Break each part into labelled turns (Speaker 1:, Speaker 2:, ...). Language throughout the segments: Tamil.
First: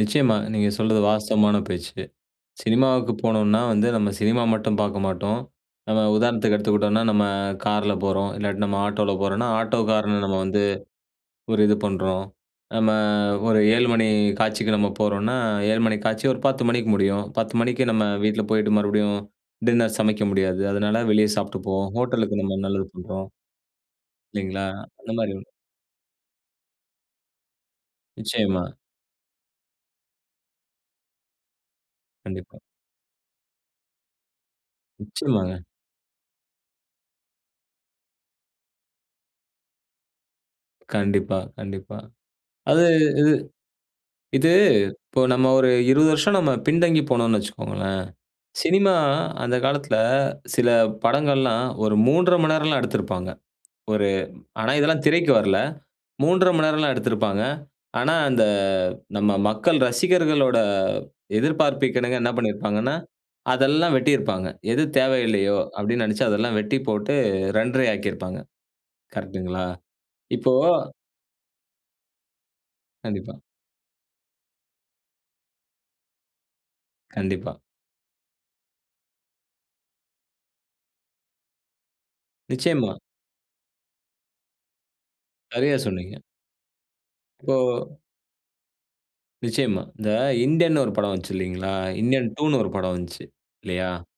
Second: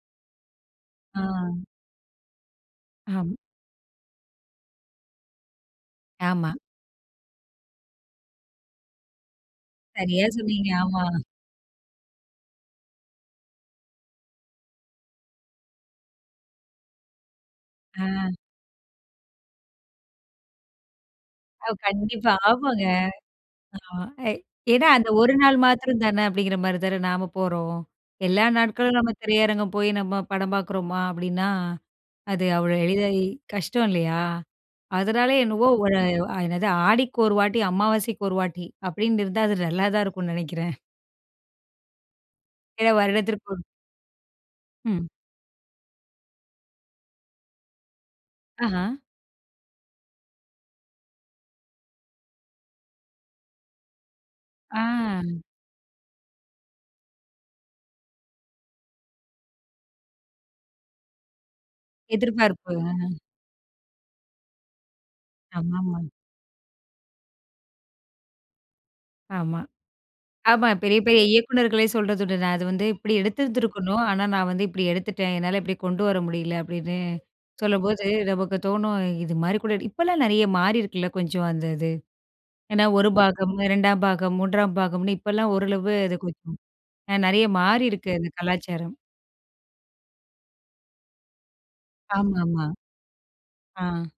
Speaker 1: நிச்சயமா. நீங்க சொல்றது
Speaker 2: ஆ.
Speaker 1: வாஸ்தவமான பேச்சு. சினிமாவுக்கு
Speaker 2: ஆம்.
Speaker 1: போனோன்னா வந்து நம்ம சினிமா மட்டும் பார்க்க மாட்டோம். நம்ம
Speaker 2: ஆமா.
Speaker 1: உதாரணத்துக்கு எடுத்துக்கிட்டோன்னா, நம்ம கார்ல போறோம். இல்லாட்டி நம்ம ஆட்டோல போறோன்னா, ஆட்டோக்காரன
Speaker 2: சரியா
Speaker 1: நம்ம வந்து,
Speaker 2: சொன்னீங்க. ஆமா.
Speaker 1: ஒரு இது பண்றோம். நம்ம ஒரு 7 மணி காட்சிக்கு நம்ம போறோன்னா, 7 மணி காட்சி ஒரு 10 மணிக்கு முடியும். 10 மணிக்கு நம்ம
Speaker 2: ஆ.
Speaker 1: வீட்ல போயிட்டு, மறுபடியும் டின்னர் சமைக்க முடியாது. அதனால வெளிய சாப்பிட்டு
Speaker 2: அவ்
Speaker 1: போவோம்.
Speaker 2: கண்டிப்பா,
Speaker 1: ஹோட்டலுக்கு நம்ம
Speaker 2: ஆமாங்க.
Speaker 1: நல்லது பண்றோம்.
Speaker 2: ஆமா, ஏ
Speaker 1: இல்லேங்களா!
Speaker 2: ஏன்னா அந்த
Speaker 1: அந்தமாரி
Speaker 2: ஒரு
Speaker 1: [unintelligible]
Speaker 2: நாள் மாத்திரம் தான அப்பிடிங்கிறமாரி தானே, நாம போறோம். எல்லா
Speaker 1: நிச்சயமா.
Speaker 2: நாட்களும் நம்ம திரையரங்கம் போய் நம்ம படம் பார்க்குறோமா? அப்பிடின்னா அது
Speaker 1: கண்டிப்பா.
Speaker 2: அவ்ளோ எளிதா கஷ்டம் இல்லயா! அதனால
Speaker 1: நிச்சயமாங்க.
Speaker 2: என்னமோ ஒரு அ என்னது "ஆடிக்கு ஒரு வாட்டி அமாவாசைக்கு ஒரு வாட்டி" அப்பிடின்னு இருந்தா அது நல்லா தான் இருக்குன்னு நினைக்கிறேன்.
Speaker 1: கண்டிப்பா, கண்டிப்பா. அது
Speaker 2: சில
Speaker 1: இது
Speaker 2: வருடத்திற்கு ஒரு
Speaker 1: இது
Speaker 2: ம்.
Speaker 1: இப்போ நம்ம ஒரு 20 வருஷம் நம்ம பின் தங்கி போனோன்னு வச்சுக்கோங்களேன்,
Speaker 2: ஆஹ!
Speaker 1: சினிமா அந்த காலத்தில சில படங்கள்லாம் ஒரு 3:30 மணி நேரம்லாம் எடுத்திருப்பாங்க. ஒரு ஆனா
Speaker 2: ஆ.
Speaker 1: இதெல்லாம் திரைக்கு வரல. 3:30 மணி நேரம்லாம் எடுத்திருப்பாங்க. ஆனா, அந்த நம்ம மக்கள் ரசிகர்களோட எதிர்பார்ப்புக்கிணங்க என்ன
Speaker 2: எதிர்பார்ப்பு, ஆ.
Speaker 1: பண்ணியிருப்பாங்கன்னா, அதெல்லாம் வெட்டியிருப்பாங்க. எது தேவையில்லயோ,
Speaker 2: ஆமா,
Speaker 1: அப்பிடின்னு
Speaker 2: ஆமா.
Speaker 1: நினைச்சு அதெல்லாம் வெட்டி போட்டு 2:30யா ஆக்கியிருப்பாங்க.
Speaker 2: ஆமா.
Speaker 1: கரெக்ட்டுங்களா? இப்போ
Speaker 2: ஆமா பெரிய, பெரிய இயக்குநர்களே சொல்றதுண்டு. "நான் அது வந்து இப்பிடி
Speaker 1: கண்டிப்பா.
Speaker 2: எடுத்துருந்துருக்கணும். ஆனா, நான் வந்து இப்பிடி எடுத்துட்டேன். என்னால இப்பிடி கொண்டு வர முடியல." அப்பிடின்னு
Speaker 1: கண்டிப்பா.
Speaker 2: சொல்லும்போது, நமக்கு தோணும், இதுமாரி கூட இப்பலாம் நிறைய மாறியிருக்குல்ல, கொஞ்சம் அந்த இது. ஏன்னா,
Speaker 1: நிச்சயமா.
Speaker 2: 1 பாகம், 2 பாகம், 3 பாகம்ன்னு இப்பல்லாம்
Speaker 1: சரியா,
Speaker 2: ஓரளவு
Speaker 1: சொன்னீங்க.
Speaker 2: அது கொஞ்சம் அ நெறைய
Speaker 1: இப்போ
Speaker 2: மாறியிருக்கு அது கலாச்சாரம்.
Speaker 1: நிச்சயமா. இந்த இந்தியன்னு ஒரு படம் வந்துச்சு இல்லேங்களா? இந்தியன்
Speaker 2: ஆமா,
Speaker 1: 2ன்னு
Speaker 2: ஆமா.
Speaker 1: ஒரு படம் வந்துச்சு. இல்லயா?
Speaker 2: ஆ.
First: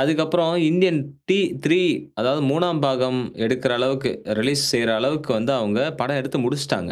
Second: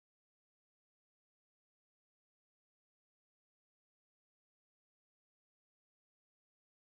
Speaker 1: அதுக்கு அப்புறம் இந்தியன் டி3 அதாவது 3 பாகம் எடுக்கிற அளவுக்கு ரிலீஸ் செய்யிற அளவுக்கு வந்து அவுங்க படம் எடுத்து முடிச்சுட்டாங்க.